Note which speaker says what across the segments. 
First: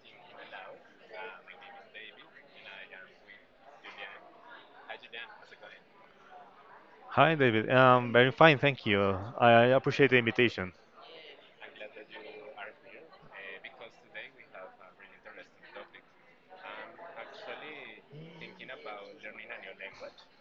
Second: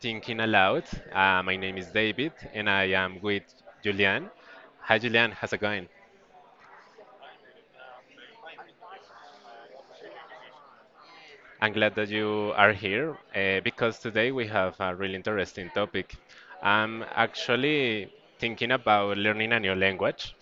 Speaker 1: Thinking Aloud. My name is David and I am with Julian. Hi, Julian, how's it going?
Speaker 2: Hi, David. Very fine, thank you. I appreciate the invitation.
Speaker 1: I'm glad that you are here because today we have a really interesting topic. I'm actually thinking about learning a new language.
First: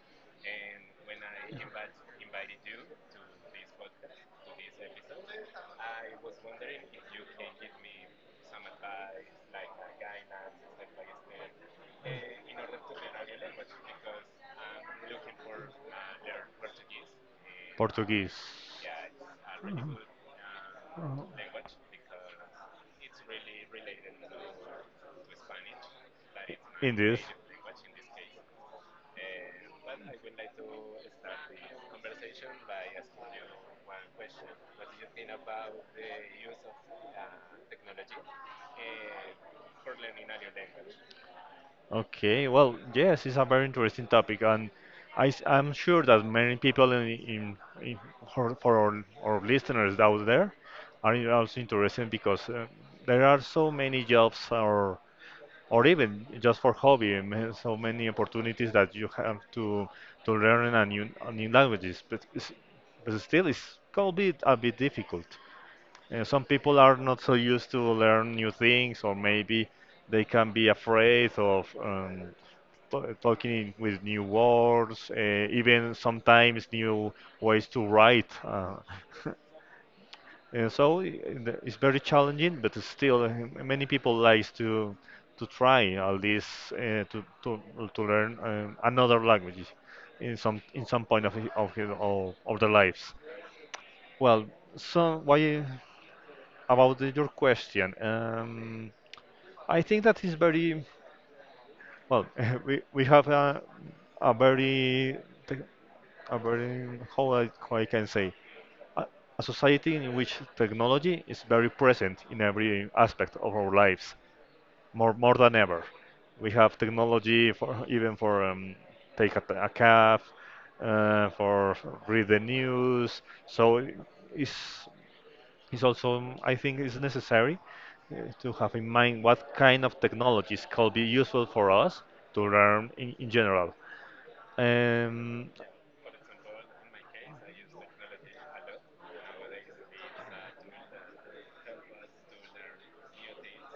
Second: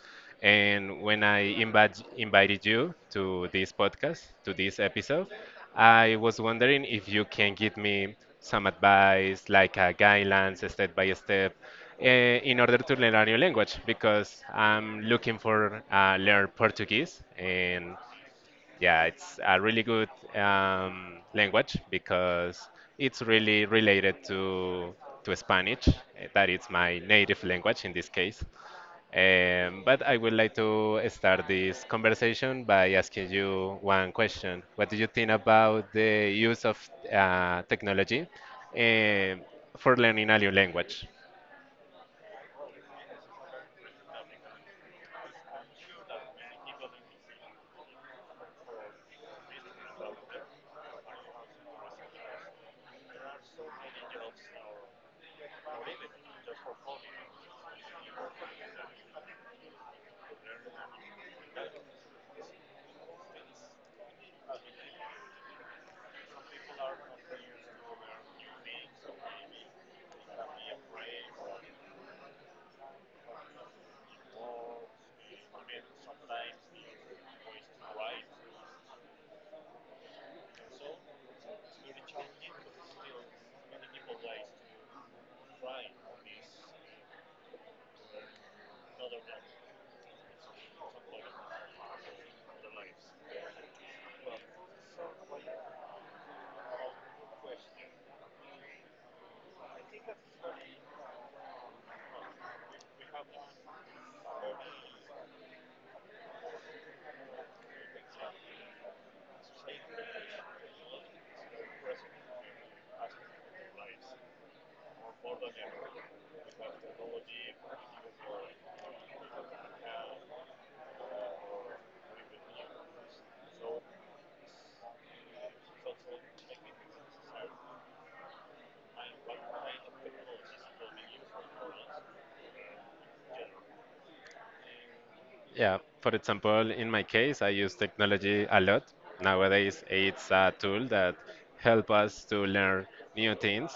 Speaker 1: And when invited you to this podcast, to this episode, I was wondering if you can give me some advice, like a guidelines, step by step, in order to learn a new language because I'm looking for learn Portuguese. And
Speaker 2: Portuguese.
Speaker 1: yeah, it's a really
Speaker 2: Mhm.
Speaker 1: good
Speaker 2: Uh,
Speaker 1: language because it's really related to Spanish, eh, that is my
Speaker 2: Indeed.
Speaker 1: native language in this case. But I would like to start this conversation by asking you one question. What do you think about the use of technology eh, for learning a new language?
Speaker 2: Okay, well, yes, it's a very interesting topic, and am sure that many people in for our listeners out there are also interested because there are so many jobs or even just for hobby, I mean, so many opportunities that you have to learn a new languages, but still it's gonna be a bit difficult. Some people are not so used to learn new things, or maybe they can be afraid of. Talking with new words, even sometimes new ways to write. And so i- it's very challenging, but it's still many people likes to try at least uh, to, to to learn another language in some point of of their lives. Well, so why about your question? I think that is very well. We have a very te- a very how how I can say a, a society in which technology is very present in every aspect of our lives, more than ever. We have technology for even for take a cab, for read the news. So it's is also I think is necessary to have in mind what kind of technologies could be useful for us to learn in general. Um,
Speaker 1: Yeah, for example, in my case, I use technology a lot. Nowadays, it's a tool that help us to learn new things.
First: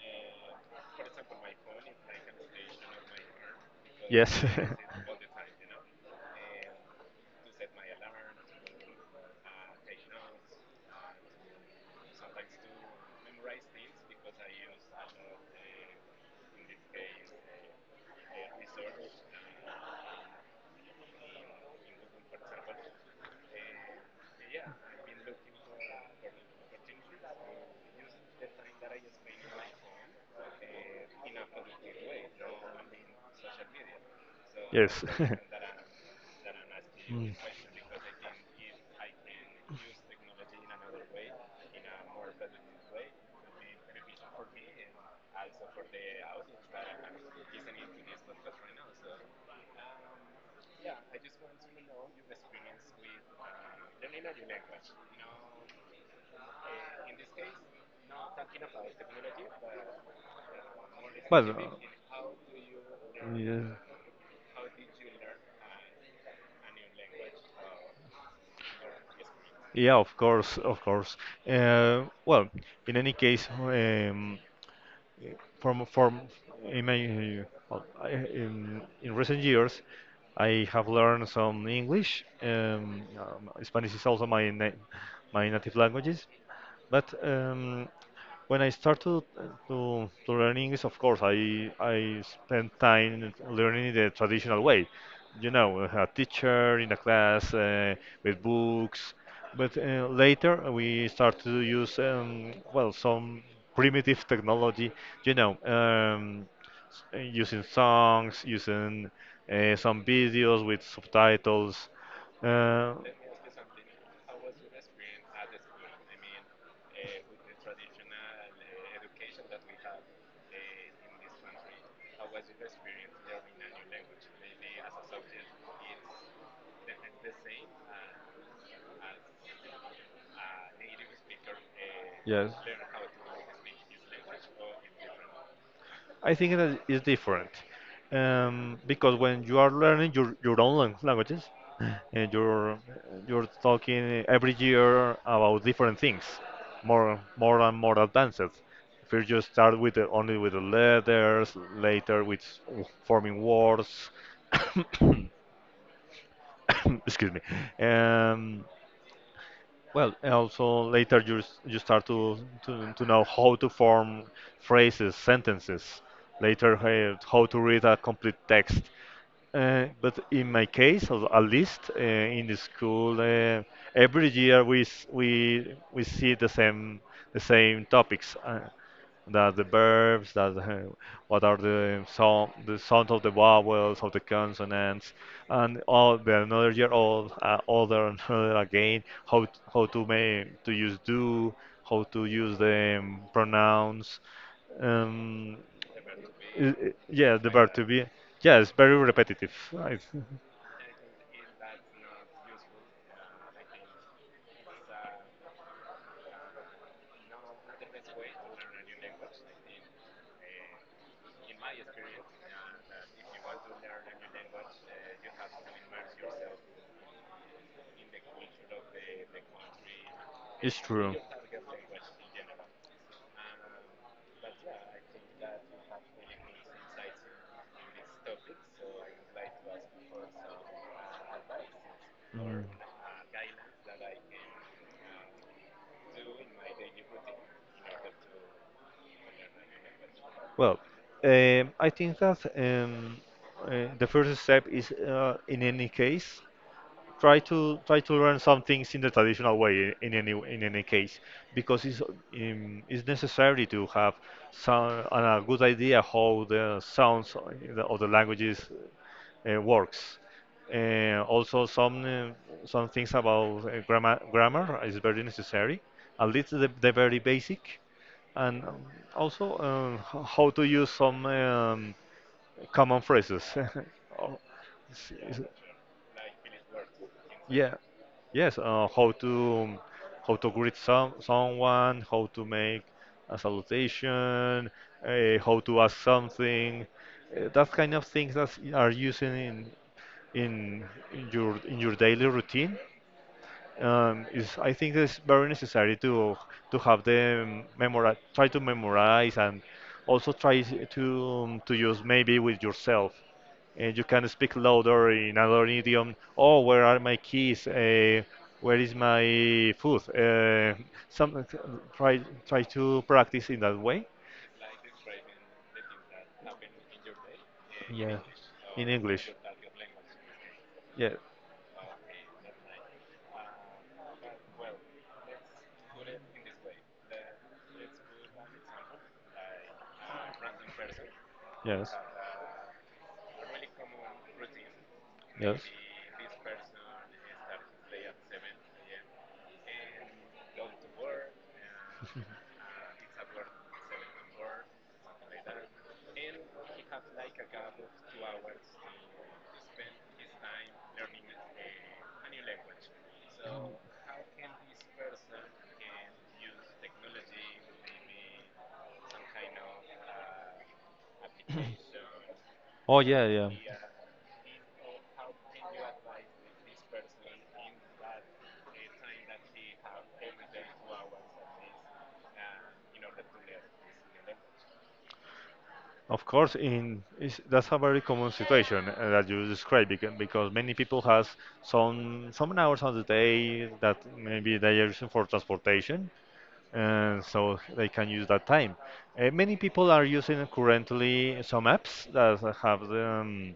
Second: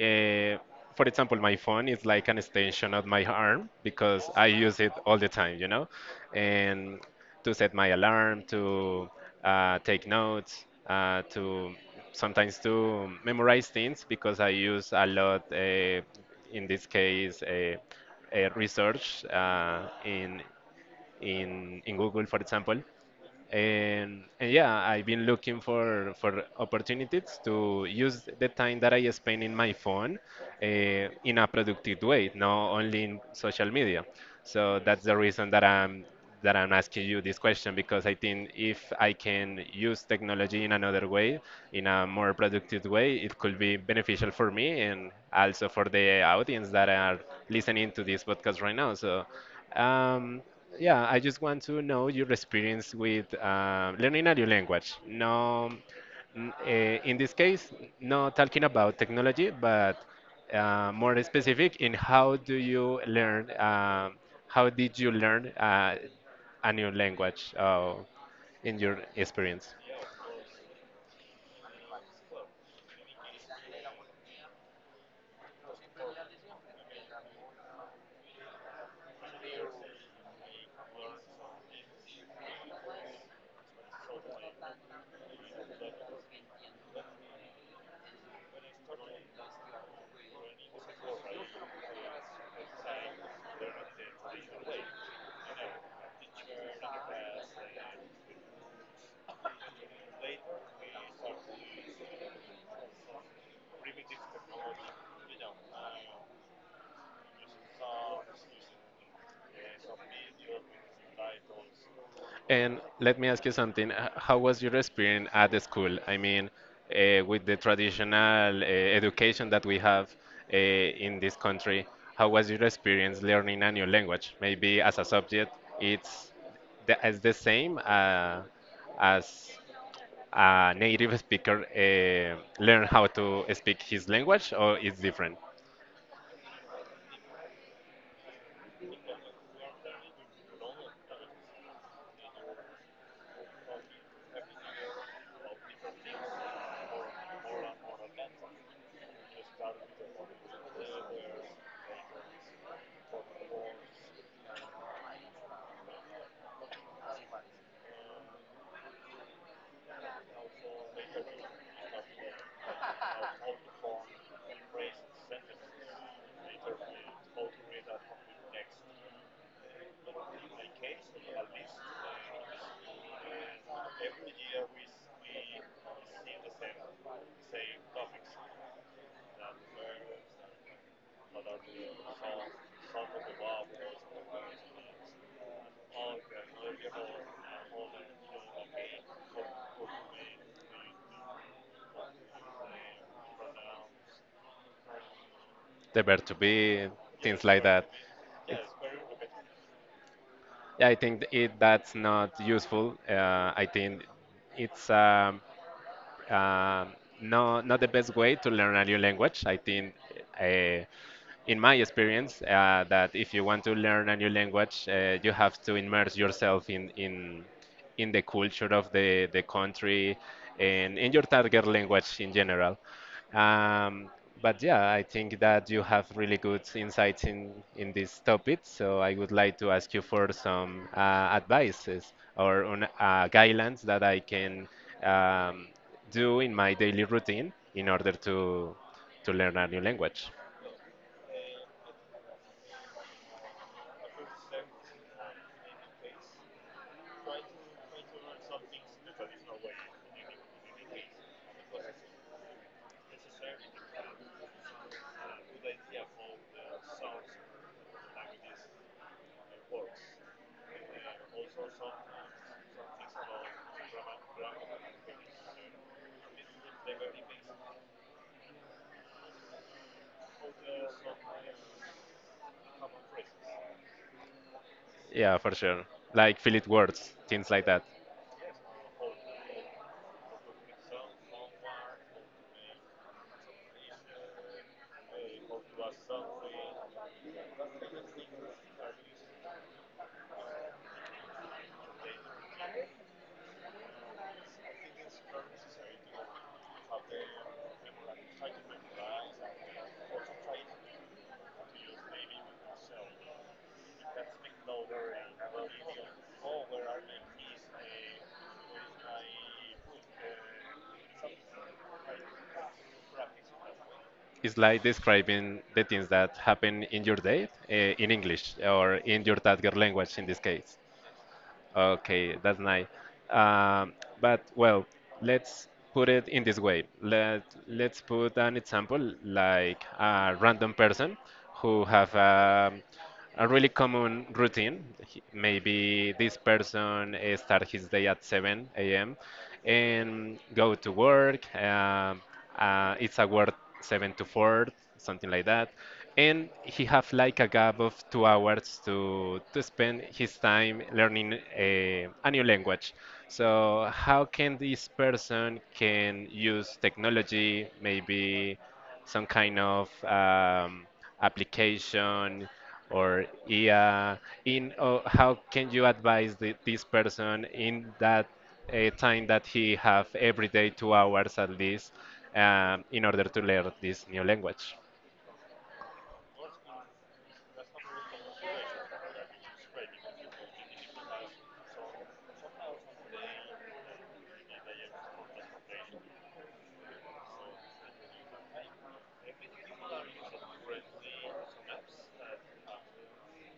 Speaker 1: Eh, for example, my phone is like an extension of my arm
Speaker 2: Yeah, like
Speaker 1: because I
Speaker 2: yes.
Speaker 1: use it all the time, and to set my alarm, to take notes, to sometimes to memorize things because I use a lot, in this case, research in in Google, for example. And yeah, I've been looking for opportunities to use the time that I spend in my phone uh, in a productive way, not only in social media. So that's
Speaker 2: Yes.
Speaker 1: the reason that I'm that I'm asking you
Speaker 2: Mm.
Speaker 1: this question because I think if I can use technology in another way, in a more productive way, it could be beneficial for me and also for the audience that are listening to this podcast right now. So um, yeah, I just want to know your experience with learning a new language. No, in this case, not talking about technology, but more
Speaker 2: Well,
Speaker 1: specific in how do you learn,
Speaker 2: yeah,
Speaker 1: um How did you learn a new language in your experience?
Speaker 2: yeah, of course, of course. Well, in any case, from in my well, in recent years, I have learned some English. Spanish is also my na my native languages. But when I started to learn English, of course, I spent time learning the traditional way, you know, a teacher in a class with books. But later we started to use well some primitive technology, you know, using songs, using some videos with subtitles.
Speaker 1: And
Speaker 2: Uh,
Speaker 1: let me ask you something. How was your experience at the school? I mean, with the traditional education that we have in this country, how was your experience learning a new language? Maybe as a subject, it's the, as the same as a native speaker learn how to speak his language, or it's different?
Speaker 2: I think that is different because when you are learning your own languages, and you're talking every year about different things, more and more advanced. First you start with only with the letters, later with forming words. Excuse me. Um, well, and also later you you start to know how to form phrases, sentences. Later, how to read a complete text. But in my case, at least in the school, every year we we see the same topics. That's the verbs, that's the, what are the sound of the vowels, of the consonants, and all the another year old, older and other again, how how to make to use do, how to use the pronouns, um,
Speaker 1: The verb to be,
Speaker 2: yeah,
Speaker 1: things
Speaker 2: the
Speaker 1: like
Speaker 2: verb to
Speaker 1: that.
Speaker 2: be, yeah, it's very repetitive. I-
Speaker 1: I think it that's not useful. I think it's um, no not the best way to learn a new language. I think uh, in my experience, that if you want to learn a new language, you have to immerse yourself in the culture of the country
Speaker 2: It's
Speaker 1: and in
Speaker 2: true.
Speaker 1: your target language in general. Um, but yeah, I think that you have really good insights in this topic. So I would like to ask you for some advices or
Speaker 2: Mhm.
Speaker 1: guidelines that I can um,
Speaker 2: uh,
Speaker 1: do in my daily routine in order to learn a new language.
Speaker 2: Well, I think that the first step is, in any case, try to try to learn some things in the traditional way in any case because it's necessary to have some a good idea how the sounds of the languages works also some things about grammar grammar is very necessary at least the very basic and also how to use some common phrases Oh, it's-
Speaker 1: Yeah,
Speaker 2: it's-
Speaker 1: for sure. Like fill it words, things like
Speaker 2: yeah.
Speaker 1: that.
Speaker 2: Yes. How to how to greet some someone, how to make a salutation, how to ask something. That kind of things that are using in in your daily routine is I think it's very necessary to have them memorize, try to memorize, and also try to use maybe with yourself. And you can speak louder in another idiom. Oh, where are my keys? Where is my food? Some try try to practice in that way.
Speaker 1: It's like describing the things that happen in your day in
Speaker 2: Yeah,
Speaker 1: English
Speaker 2: in
Speaker 1: or in
Speaker 2: English.
Speaker 1: your target language in this case.
Speaker 2: Yeah,
Speaker 1: Okay, that's nice. Um, but well, let's put it in this way. Let let's put an example like a random person who
Speaker 2: yes.
Speaker 1: have a really common routine.
Speaker 2: Yes.
Speaker 1: Maybe this person start his day at 7 a.m. and go to work. It's a word 7 to 4, something like that. And he have like a gap of 2 hours to spend his time learning a new language. So how can this person can use technology, maybe some kind of application
Speaker 2: Oh
Speaker 1: or
Speaker 2: yeah, yeah.
Speaker 1: yeah, in or how can you advise this person in that a time that he have every day 2 hours at least in order to learn this new language.
Speaker 2: Of course, in is that's a very common situation that you describe because many people has some hours on the day that maybe they are using for transportation, and so they can use that time. Many people are using currently some apps that have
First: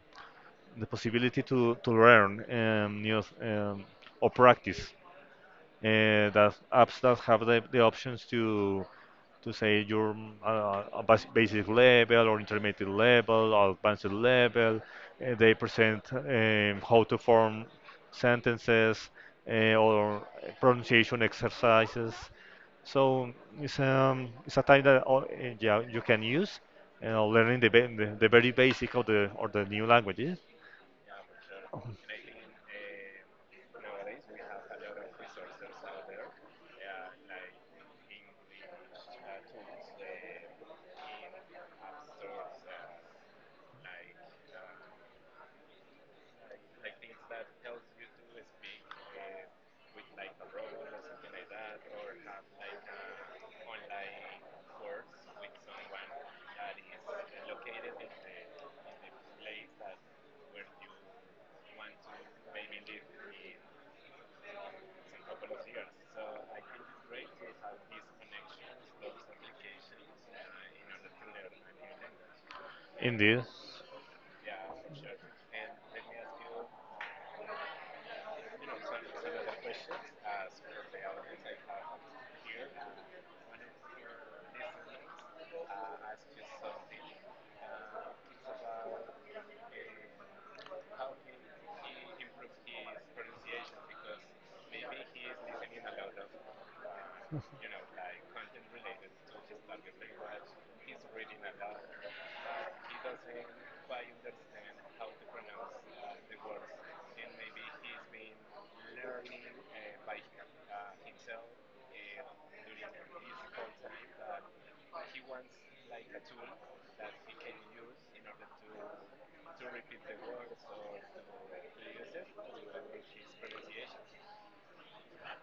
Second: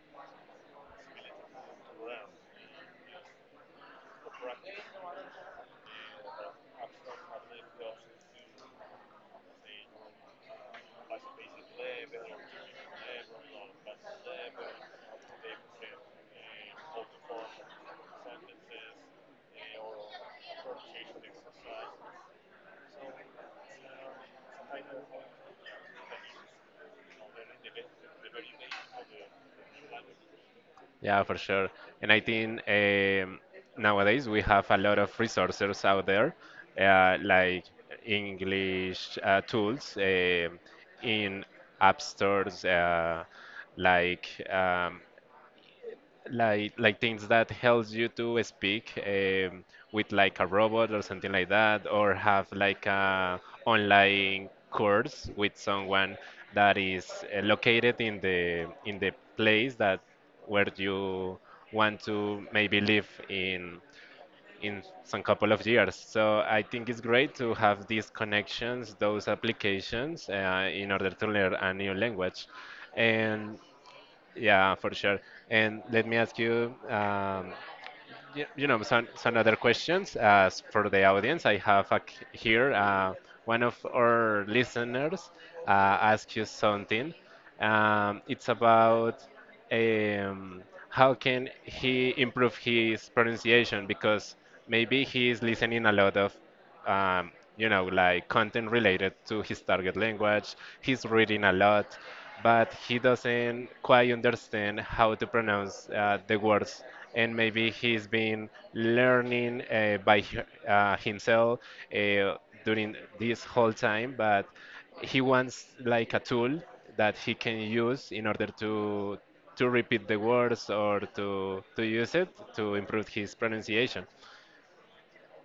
Speaker 2: the possibility to learn new or practice that apps that have the options to say your a basic level or intermediate level or advanced level. They present how to form sentences or pronunciation exercises. So it's a time that yeah, you can use, you know, learning the very basic of the or the new languages.
Speaker 1: Yeah, for sure. And I think nowadays we have a lot of resources out there, like English tools in app stores, like like things that helps you to speak with like a robot or something like that, or have like a online course with someone that is located in the place that where you want to maybe live in some couple of years. So I think it's great to have these connections, those applications, in order to learn a new language.
Speaker 2: Indeed.
Speaker 1: And yeah, for sure. And let me ask you, you know, some other questions for the audience. I have a, here one of our listeners uh, asked you something. It's about um, how can he improve his pronunciation because maybe he is listening a lot of um, you know, like content related to his target language. He's reading a lot, but he doesn't quite understand how to pronounce the words. And maybe he's been learning himself uh, during this whole time, but he wants like a tool that he can use in order to repeat the words or to use it to improve his pronunciation.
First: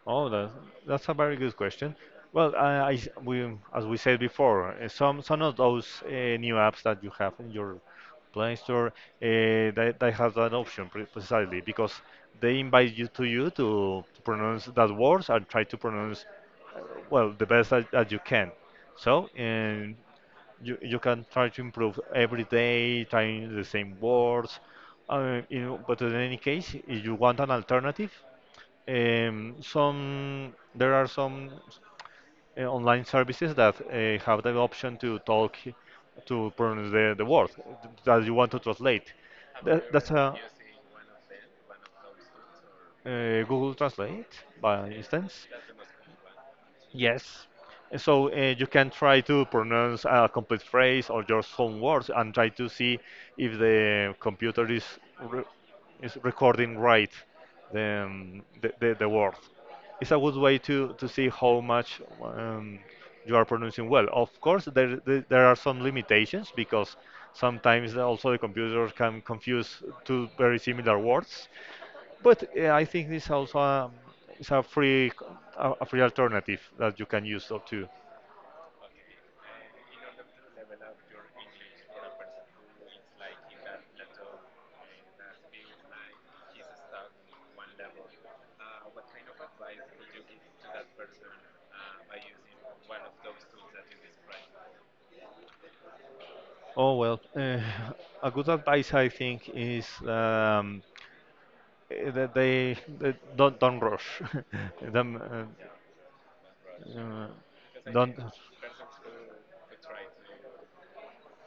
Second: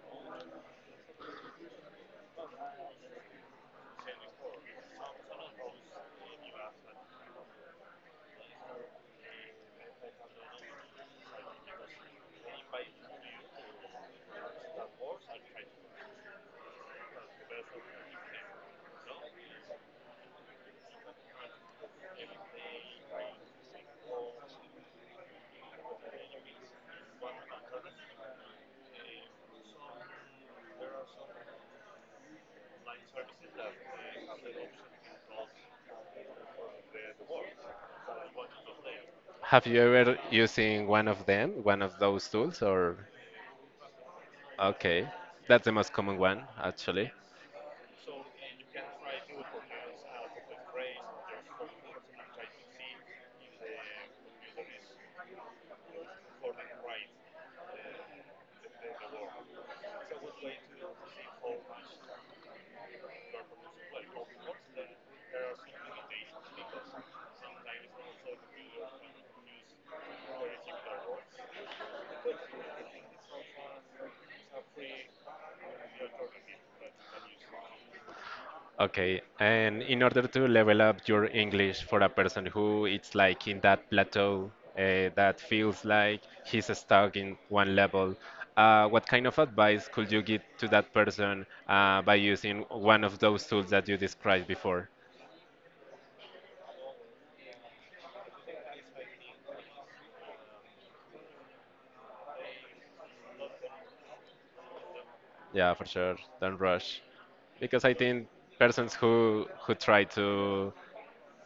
Speaker 2: Oh, that's a very good question. Well, we, as we said before, some of those new apps that you have in your Play Store, they have that option precisely because they invite you to to pronounce that words and try to pronounce uh, well the best that you can. So, and you can try to improve every day, trying the same words. You know, but in any case, if you want an alternative, some there are some online services that have the option to talk to pronounce the word that you want to translate.
Speaker 1: Have you
Speaker 2: That's
Speaker 1: ever
Speaker 2: a
Speaker 1: using one of them, one of those tools, or
Speaker 2: Google Translate, by
Speaker 1: okay,
Speaker 2: instance.
Speaker 1: that's the most common one actually.
Speaker 2: Yes. And so you can try to pronounce a complete phrase or just some words and try to see if the computer re is recording right the word. It's a good way to see how much you are pronouncing well. Of course, there are some limitations because sometimes also the computer can confuse two very similar words, but I think this also is a free a free alternative that you can use though too.
Speaker 1: Okay, and in order to level up your English for a person who it's like in that plateau that feels like he's stuck in one level, what kind of advice could you give to that person by using one of those tools that you described before?
Speaker 2: Oh well, a good advice I think is that they don't rush. Them,
Speaker 1: Yeah, for sure, don't
Speaker 2: uh,
Speaker 1: rush
Speaker 2: uh,
Speaker 1: because I
Speaker 2: don't.
Speaker 1: think persons who try to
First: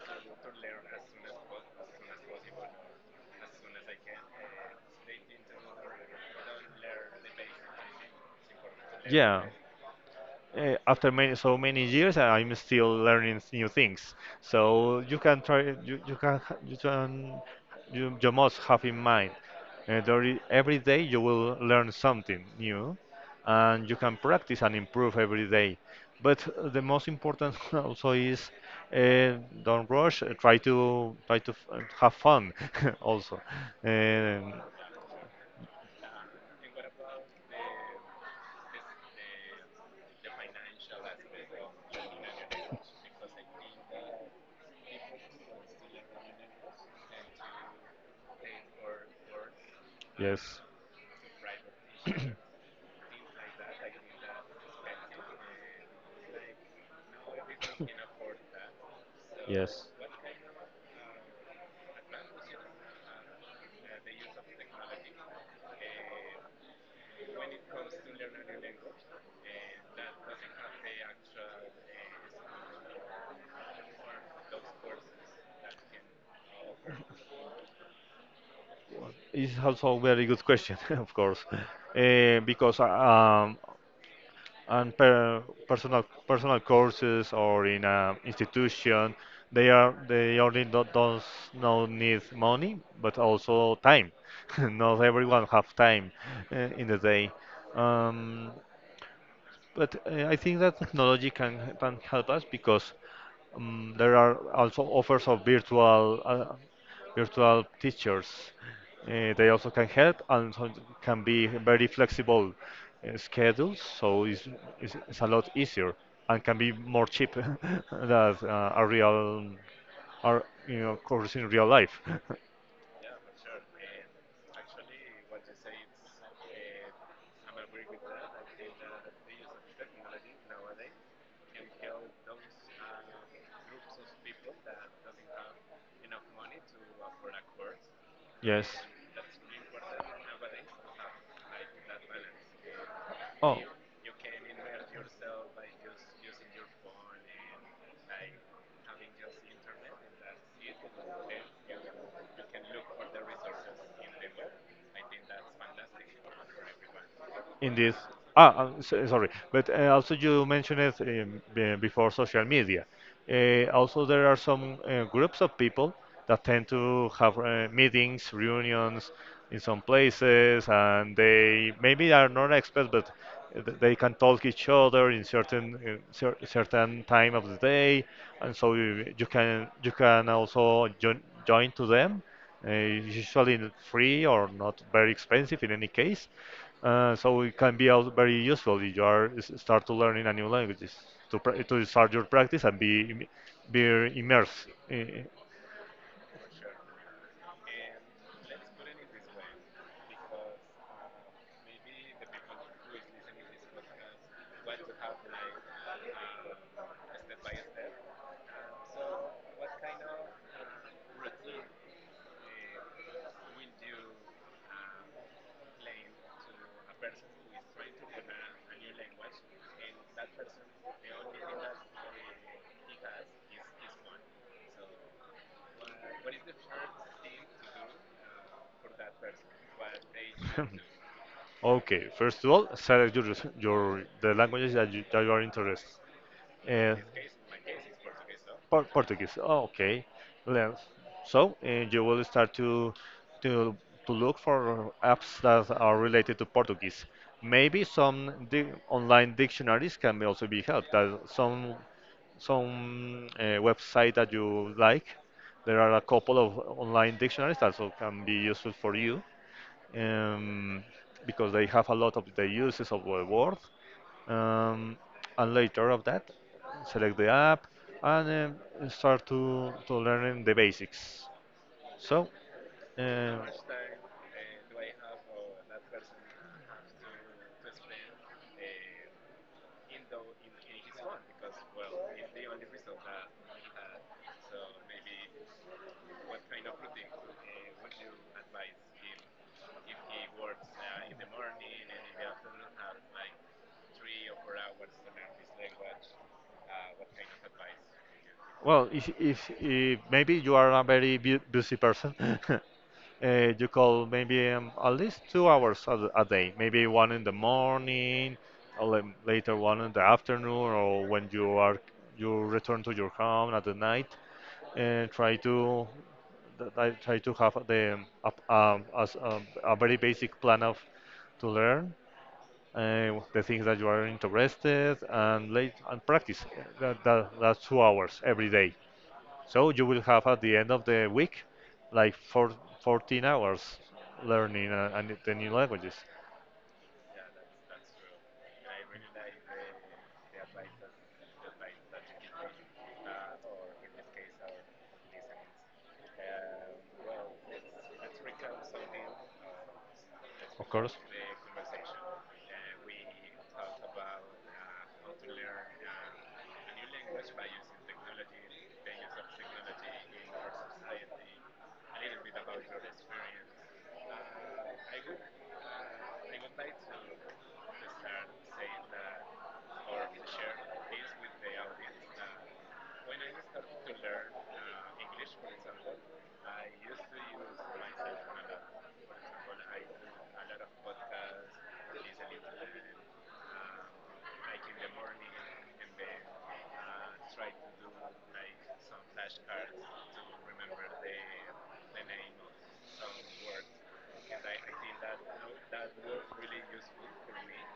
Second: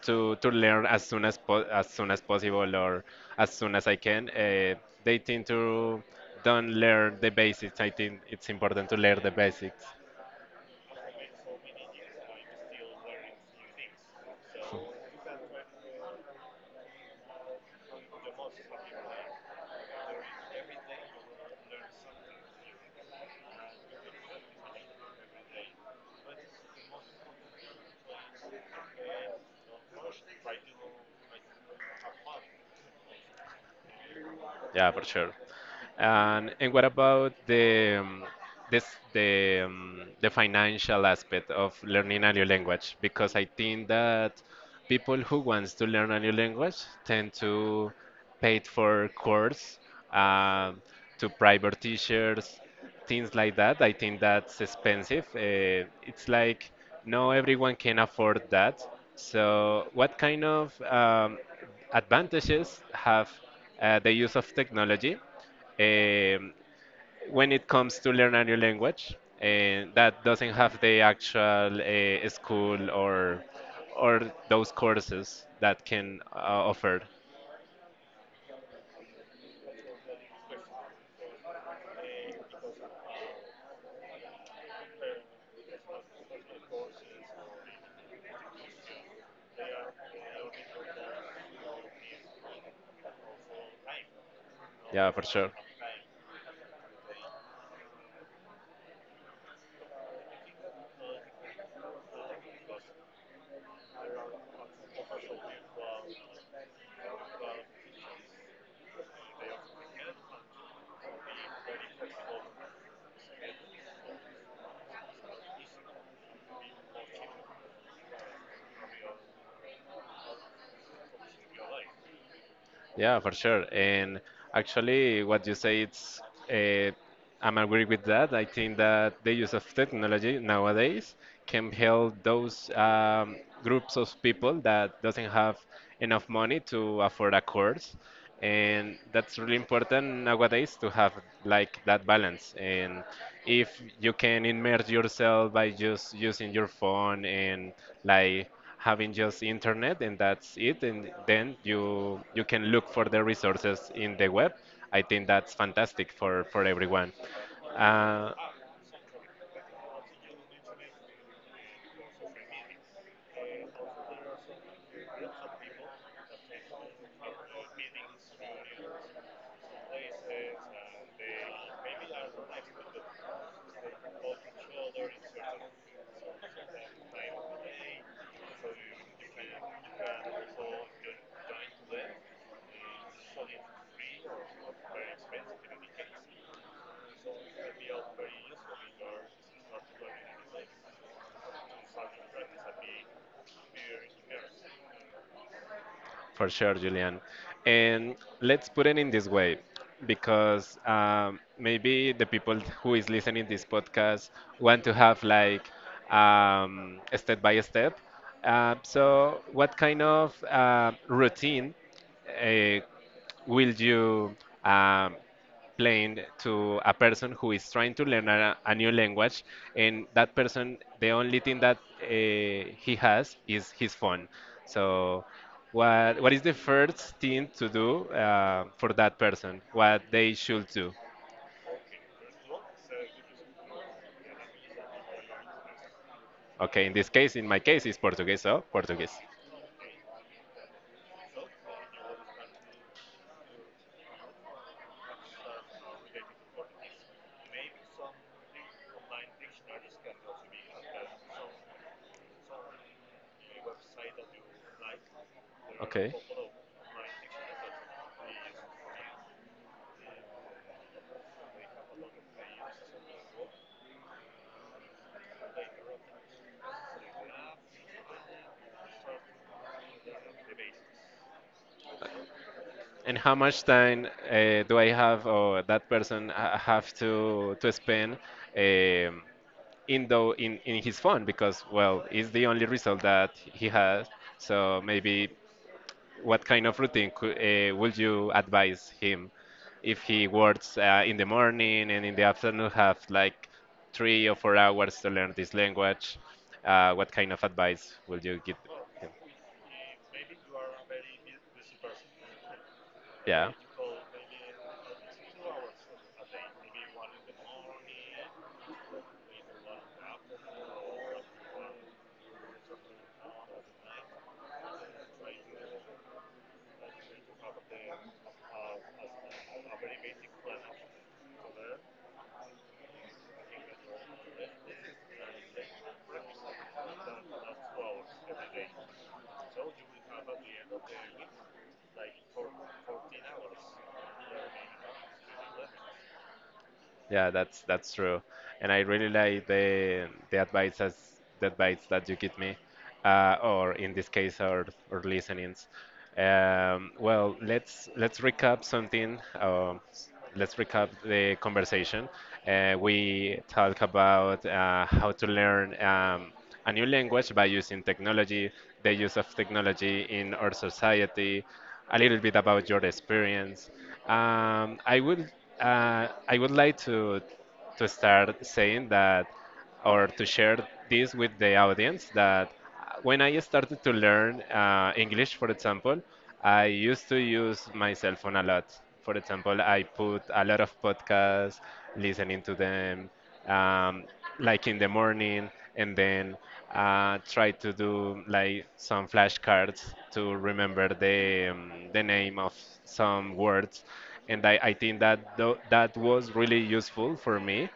Speaker 1: to learn as soon as possible or as soon as I can. They tend to don't learn the basics. I think it's important to learn the
Speaker 2: Yeah,
Speaker 1: basics.
Speaker 2: after many so many years I'm still learning new things, so you can try you can you can you must have in mind every day you will learn something new and you can practice and improve every day, but the most important also is don't rush, try to have fun also. Um
Speaker 1: Yeah, for sure. And what about the this the financial aspect of learning a new language? Because I think that people who wants to learn a new language tend to pay it for course,
Speaker 2: yes,
Speaker 1: uh, to private teachers, things like that. I think that's expensive. It's like no everyone can afford that.
Speaker 2: yes.
Speaker 1: So what kind of advantages have the use of technology? Um, when it comes to learn a new language, that doesn't have the actual school or those courses that can offer.
Speaker 2: It's also a very good question, of course. Eh, because On personal courses or in an institution, they only don't not need money, but also time. Not
Speaker 1: Yeah, for
Speaker 2: everyone
Speaker 1: sure.
Speaker 2: have time in the day. Um, but I think that technology can help us because there are also offers of virtual virtual teachers. They also can help, and so can be very flexible schedules, so it's a lot easier and can be more cheap than uh, a real, or you know, course in real life.
Speaker 1: Yeah, for sure. And actually, what you say, it's uh, I'm agree with that. I think that the use of technology nowadays can help those groups of people that doesn't have enough money to afford a course,
Speaker 2: Yes.
Speaker 1: and that's really important nowadays to have like that balance. And
Speaker 2: Oh.
Speaker 1: if you can immerse yourself by just using your phone and like having just internet and that's it, and then you can look for the resources in the web. I think that's fantastic for everyone.
Speaker 2: in this
Speaker 1: uh,
Speaker 2: Sorry, but also you mentioned it before, social media also there are some groups of people that tend to have meetings reunions in some places, and they maybe are not experts, but they can talk each other in certain certain time of the day, and so you can also join join to them, usually free or not very expensive in any case. So it can be also very useful if you are start to learning a new language is to to start your practice and be be immersed
Speaker 1: for sure, Julian. And let's put it in this way because maybe the people who is listening this podcast want to have like a step by step, so what kind of routine uh, will you um, explain to a person who is trying to learn a new language. And that person, the only thing that he has is his phone. So what is the first thing to do for that person, what they should do?
Speaker 2: okay, first of all, select your, res- your the languages that that you are interested.
Speaker 1: Okay, in this case, in my case is Portuguese, so Portuguese.
Speaker 2: Portuguese. Oh, okay. Learn. So, and you will start to to to look for apps that are related to Portuguese. Maybe some di online dictionaries can be also be helped. That some website that you like, there are a
Speaker 1: Okay.
Speaker 2: couple of online dictionaries that also can be useful for you um, because they have a lot of the uses of the word. Um, and later of that, select the app and start to learn the basics. So,
Speaker 1: And how
Speaker 2: um,
Speaker 1: much time do I have, or that person have to spend um, in his phone? Because well, it's the only result that he has. So maybe what kind of routine could, would you advise him if he works in the morning and in the afternoon have like 3 or 4 hours to learn this language? What kind of advice would you give
Speaker 2: Well,
Speaker 1: him?
Speaker 2: if maybe you are a very bu busy person,
Speaker 1: Yeah.
Speaker 2: you call maybe at least 2 hours a day, maybe one in the morning, or later one in the afternoon, or when you are you return to your home at the night. Try to I try to have the a very basic plan of to learn the things that you are interested and late and practice that's 2 hours every day, so you will have at the end of the week like four, 14 hours learning and the new languages.
Speaker 1: Yeah, that's true, and I really like the advice that you give me, or in this case, our listenings. Well, let's recap something. Let's
Speaker 2: Of
Speaker 1: recap
Speaker 2: course.
Speaker 1: the conversation. We talk about how to learn a new language by using technology, the use of technology in our society, a little bit about your experience. Um, I would I would like to start saying that or to share this with the audience that when I started to learn English, for example, I used to use my cell phone a lot. For example, I put a lot of podcasts, listening to them. Um, like in the morning and then try to do like some flashcards to remember the name of some words, and I think that that was really useful for me.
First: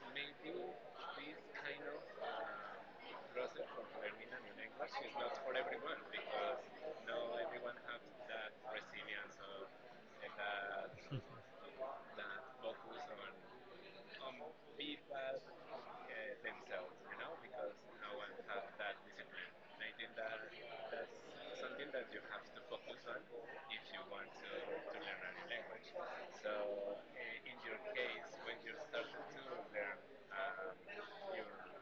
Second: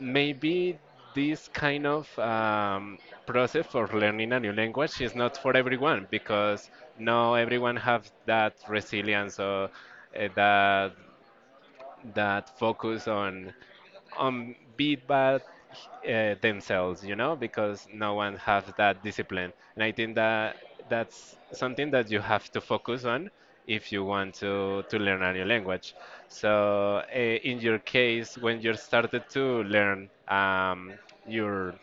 Speaker 1: Maybe this kind of process for learning a new language is not for everyone, because not everyone have that resilience or that that focus on be bad themselves, because no one has that discipline. And I think that that's something that you have to focus on if you want to learn a new language. So, in your case, when you started to learn your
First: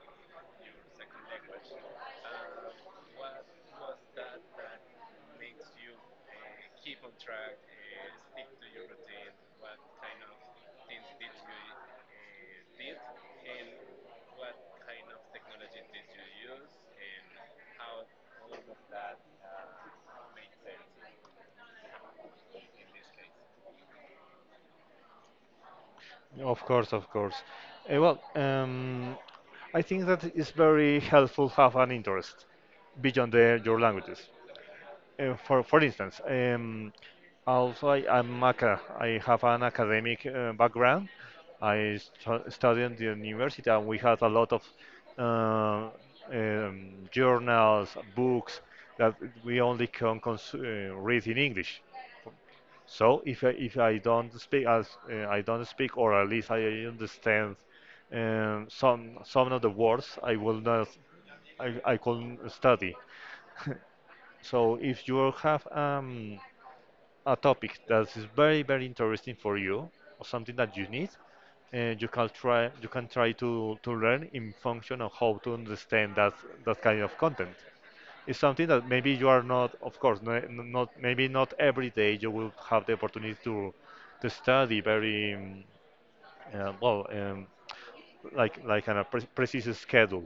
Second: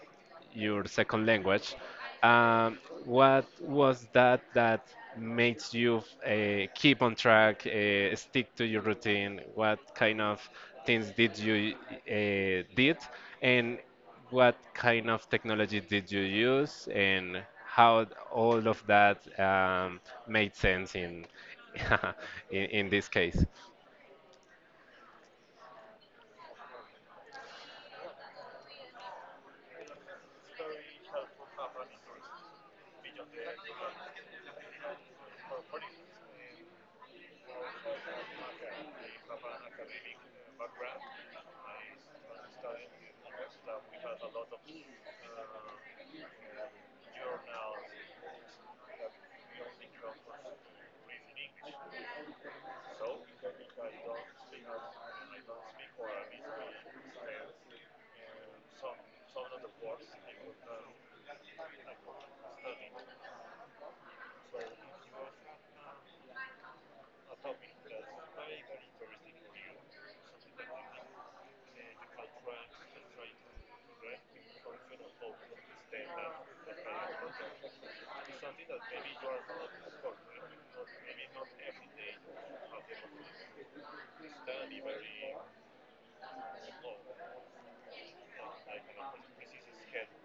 Speaker 1: your second language. Um, what was that that makes you keep on track, stick to your routine? What kind of things did you and what kind of technology did you use, and how all of that made sense in in this case?
Speaker 2: Of course. Eh, well, um, I think that it's very helpful have an interest beyond your languages. For instance, also I have an academic background. Studied in the university, and we had a lot of uh, journals, books that we only can cons read in English. So if I don't speak as I don't speak, or at least I understand some of the words, I will not I, I couldn't study. So if you have a topic that is very very interesting for you, or something that you need, you can try to learn in function of how to understand that, that kind of content. It's something that maybe you are not, of course, no, not maybe not every day you will have the opportunity to study very uh, well, um, like on a precise schedule.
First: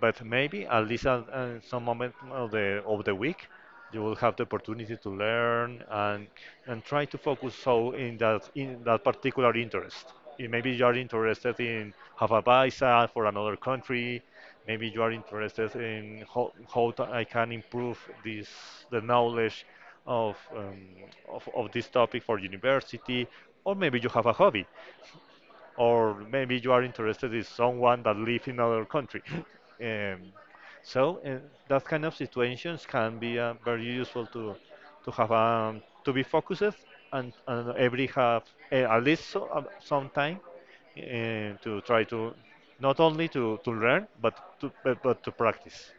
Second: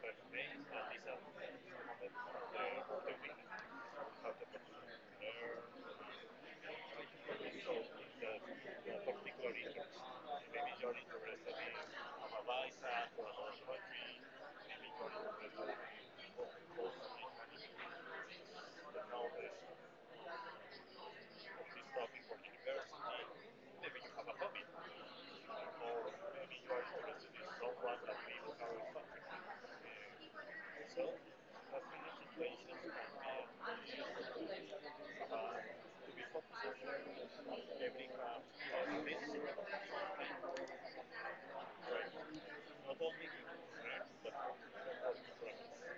Speaker 2: But maybe at least at, some moment of the week, you will have the opportunity to learn and try to focus so in that, in that particular interest. Maybe you are interested in have a visa for another country. Maybe you are interested in I can improve this, the knowledge of, um, of this topic for university, or maybe you have a hobby, or maybe you are interested in someone that lives in another country. Um, so, that kind of situations can be very useful to have to be focused and every have at least some time to try to not only to learn, but but to practice.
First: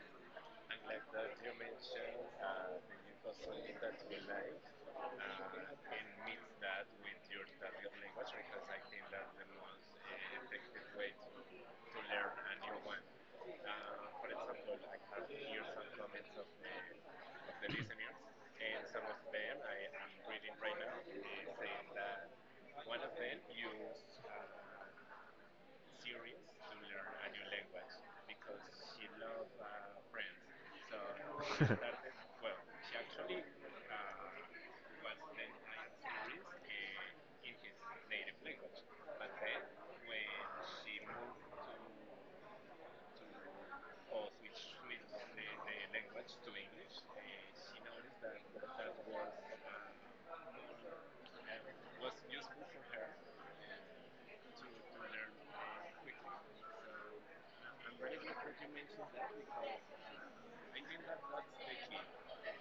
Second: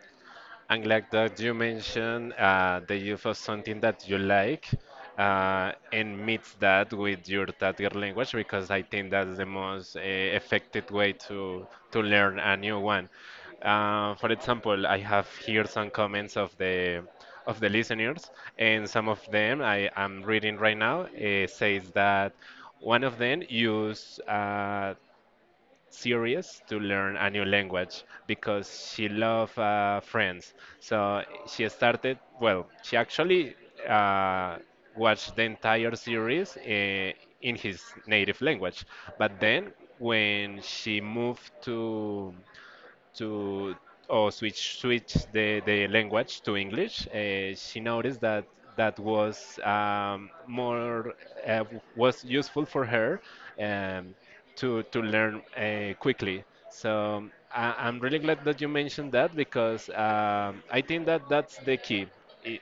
Speaker 1: And like that you mentioned the use of something that you like and mix that with your target language, because I think that's the most effective way to learn a new one. For example, I have here some comments of the listeners, and some of them I am reading right now says that one of them use serious to learn a new language because she loved Friends. So she started, well, she actually uh, watched the entire series in his native language. But then when she moved to or switch the language to English, she noticed that that was more was useful for her um, to learn quickly. So I'm really glad that you mentioned that, because I think that that's the key. I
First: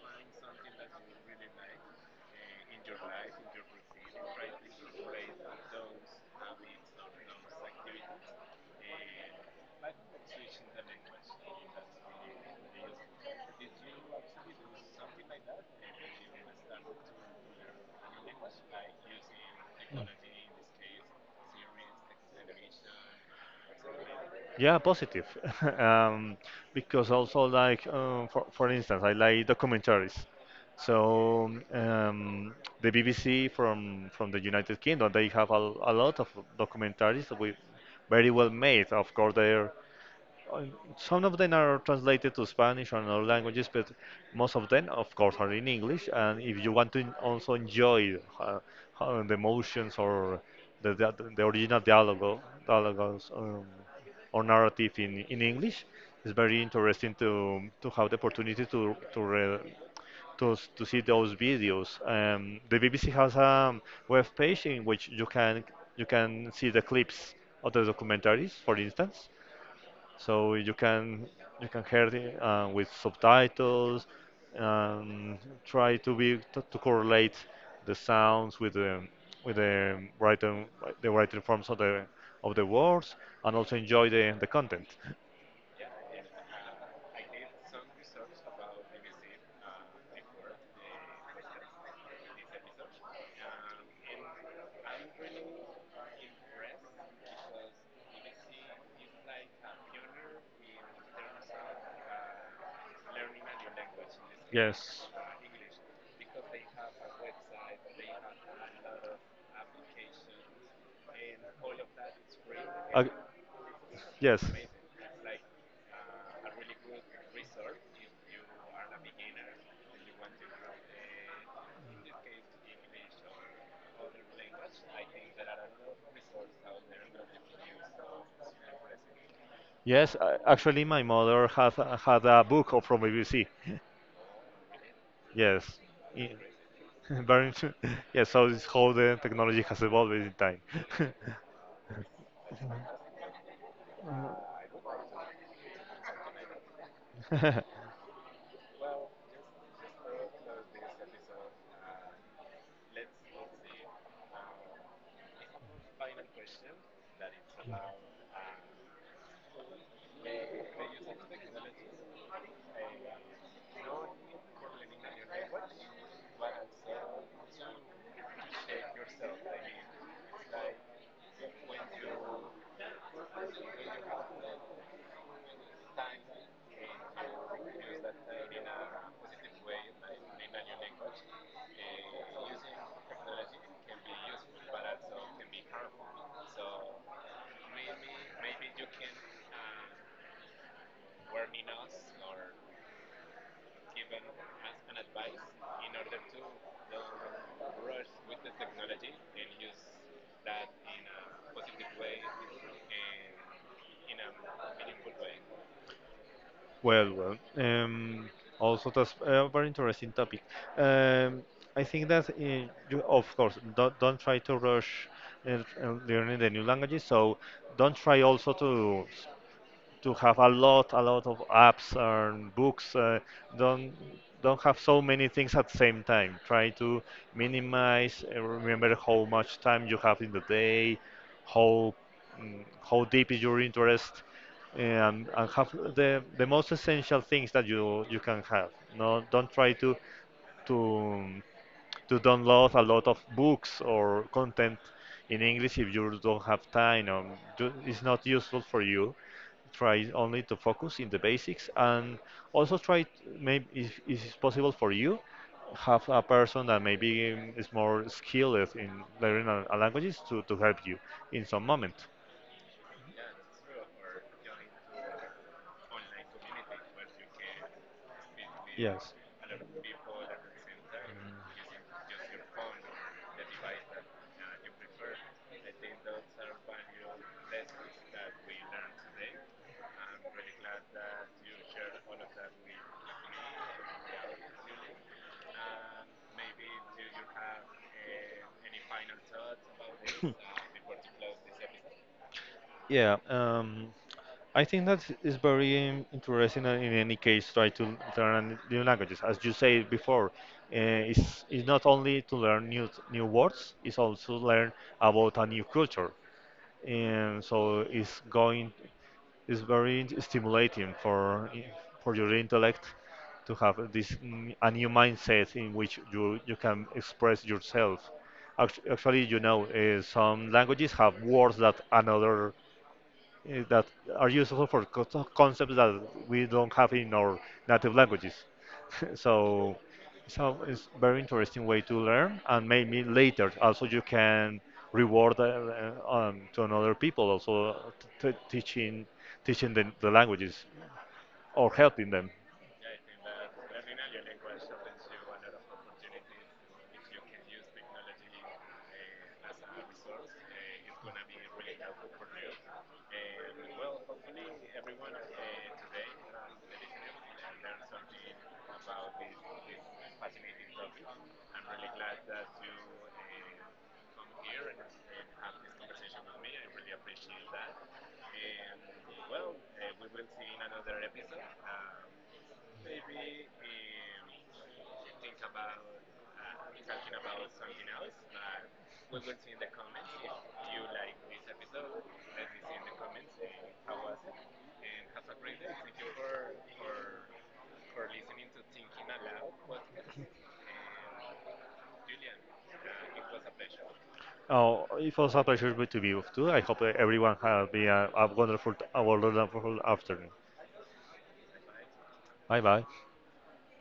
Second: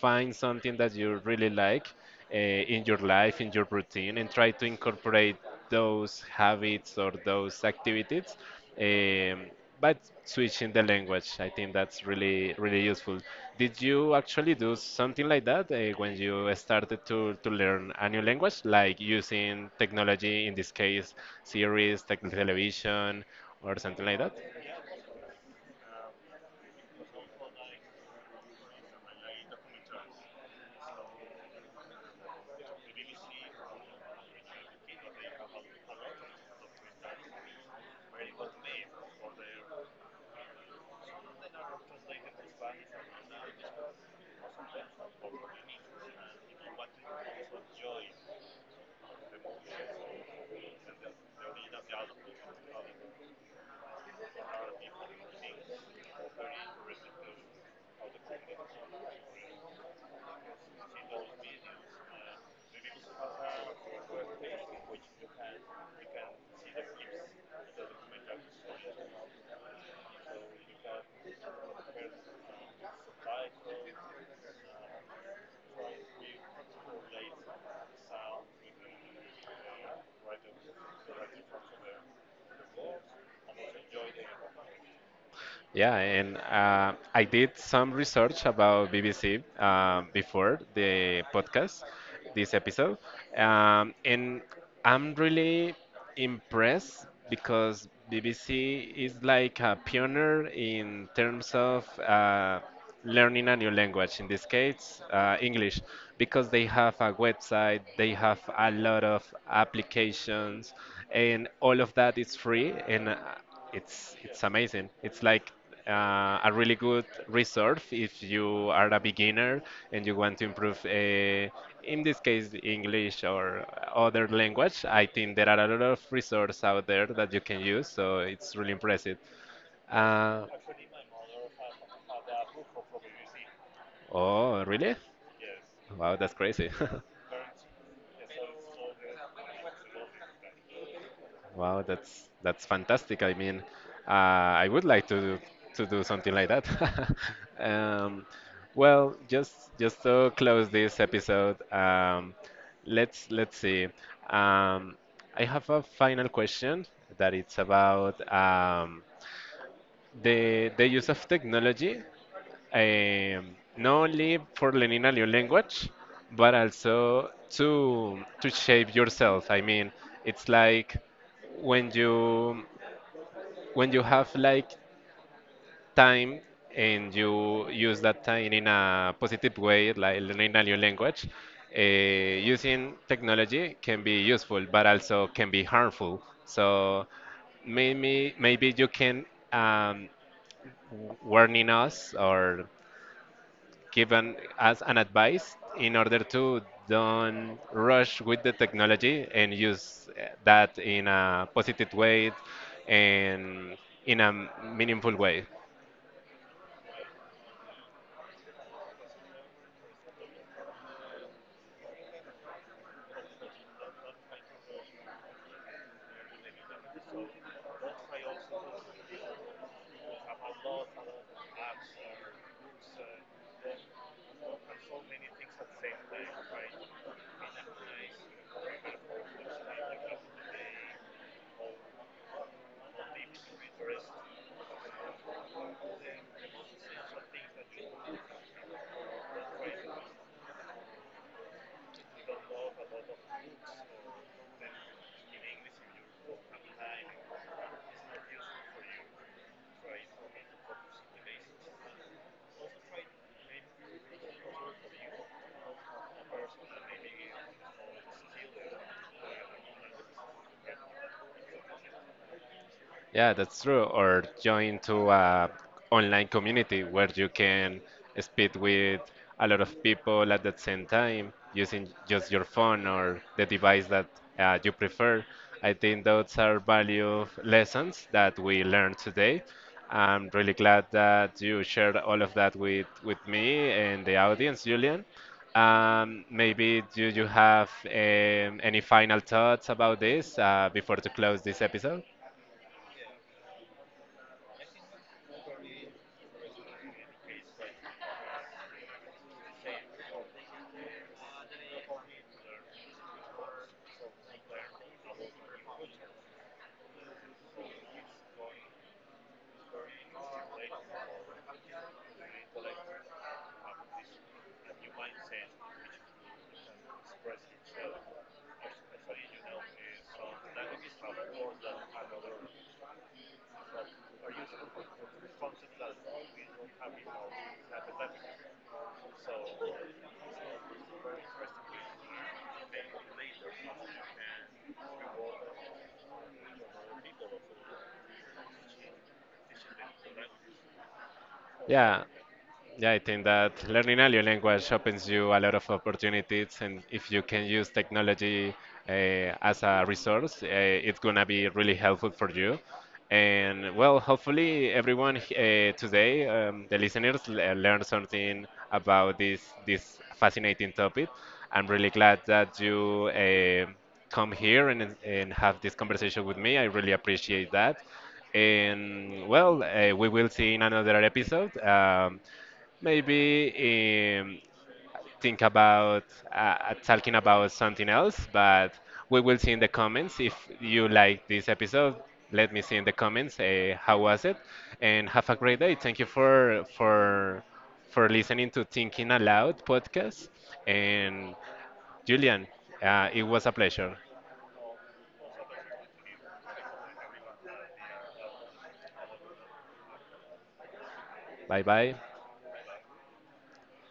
Speaker 1: find something that you really like in your life, in your routine, and try to incorporate those habits or those activities. Um, but switching the language, I think that's really, really useful. Did you actually do something like that when you started to learn a new language, like using technology, in this case, series, tech television, or something like that?
Speaker 2: Yeah, positive. Um, because also like for instance, I like documentaries. So um, the BBC from the United Kingdom, they have a lot of documentaries with very well made. Of course, they're Uh, some of them are translated to Spanish or other languages, but most of them, of course, are in English. And if you want to also enjoy the emotions or the original dialogues, or narrative in English, it's very interesting to have the opportunity to, to see those videos. The BBC has a web page in which you can see the clips of the documentaries, for instance, so you can hear it with subtitles, and try to to correlate the sounds with the written, the written forms of the words, and also enjoy the content.
Speaker 1: Yeah, and I did some research about BBC before the podcast, this episode, and I'm really impressed, because BBC is like a pioneer in terms of learning a new language, in this case,
Speaker 2: Yes.
Speaker 1: English, because they have a website, they have a lot of applications, and all of that is free.
Speaker 2: Ag-
Speaker 1: And it's
Speaker 2: Yes.
Speaker 1: amazing. It's like a really good resource if you are a beginner and you want to improve, in this case, English or other language. I think there are a lot of resources out there that you can use, so it's really impressive. Uh,
Speaker 2: Actually, my mother has had a book from BBC.
Speaker 1: oh, really?
Speaker 2: Yes,
Speaker 1: Wow, that's
Speaker 2: I-
Speaker 1: crazy.
Speaker 2: very. Int- Yes, so it's how the technology has evolved in time.
Speaker 1: Wow, that's fantastic. I mean, I would like to do something like that. Um, well, just to close this episode, let's see. Um, I have a final question that it's about the use of technology, not only for learning a new language, but also to shape yourself. I mean, it's like when you when you have like time and you use that time in a positive way, like learning a new language. Uh, using technology can be useful, but also can be harmful. So maybe maybe you can um, warning us or give an, us an advice in order to don't rush with the technology and use that in a positive way and in a meaningful way.
Speaker 2: Well, also that's a very interesting topic. Um, I think that you, of course, don't try to rush uh, learning the new languages. So don't try also to have a a lot of apps and books. Don't don't have so many things at the same time. Try to minimize. Remember how much time you have in the day, how how deep is your interest, and have the most essential things that you can have. No, don't try to to download a lot of books or content in English if you don't have time, or do, it's not useful for you. Try only to focus in the basics, and also try maybe if it's possible for you, have a person that maybe is more skilled in learning a languages to help you in some moment.
Speaker 1: Yeah, that's true. Or join to a online community where you can speak with
Speaker 2: Yes.
Speaker 1: a lot of people at the same time using just your phone or the device that you prefer. I think those are value lessons that we learned today. I'm really glad that you shared all of that with me and the audience, Julian. Maybe do you have any final thoughts about this before to close this episode?
Speaker 2: Yeah, um, I think that is very interesting. And In any case, try to learn new languages. As you said before, it's not only to learn new words; it's also learn about a new culture, and so it's going. It's very stimulating for your intellect to have this a new mindset in which you can express yourself. Actually, you know, some languages have words that another that are useful for concepts that we don't have in our native languages. So so it's very interesting way to learn, and maybe later also you can reward to another people also t- t- teaching teaching the languages or
Speaker 1: Yeah,
Speaker 2: helping them.
Speaker 1: yeah, I think that learning a new language opens you a lot of opportunities, and if you can use technology as a resource, it's gonna be really helpful for you. And well, hopefully everyone today, the listeners, learn something about this this fascinating topic. I'm really glad that you come here and have this conversation with me. I really appreciate that. And well, we will see in another episode. Maybe think about talking about something else, but we will see in the comments. If you like this episode, let me see in the comments how was it, and have a great day. Thank you for listening to Thinking Aloud podcast, and Julian, it was a pleasure.
Speaker 2: Oh, it was a pleasure to be with you. I hope that everyone has been a, a wonderful afternoon.
Speaker 1: Bye bye.
Speaker 2: Bye bye.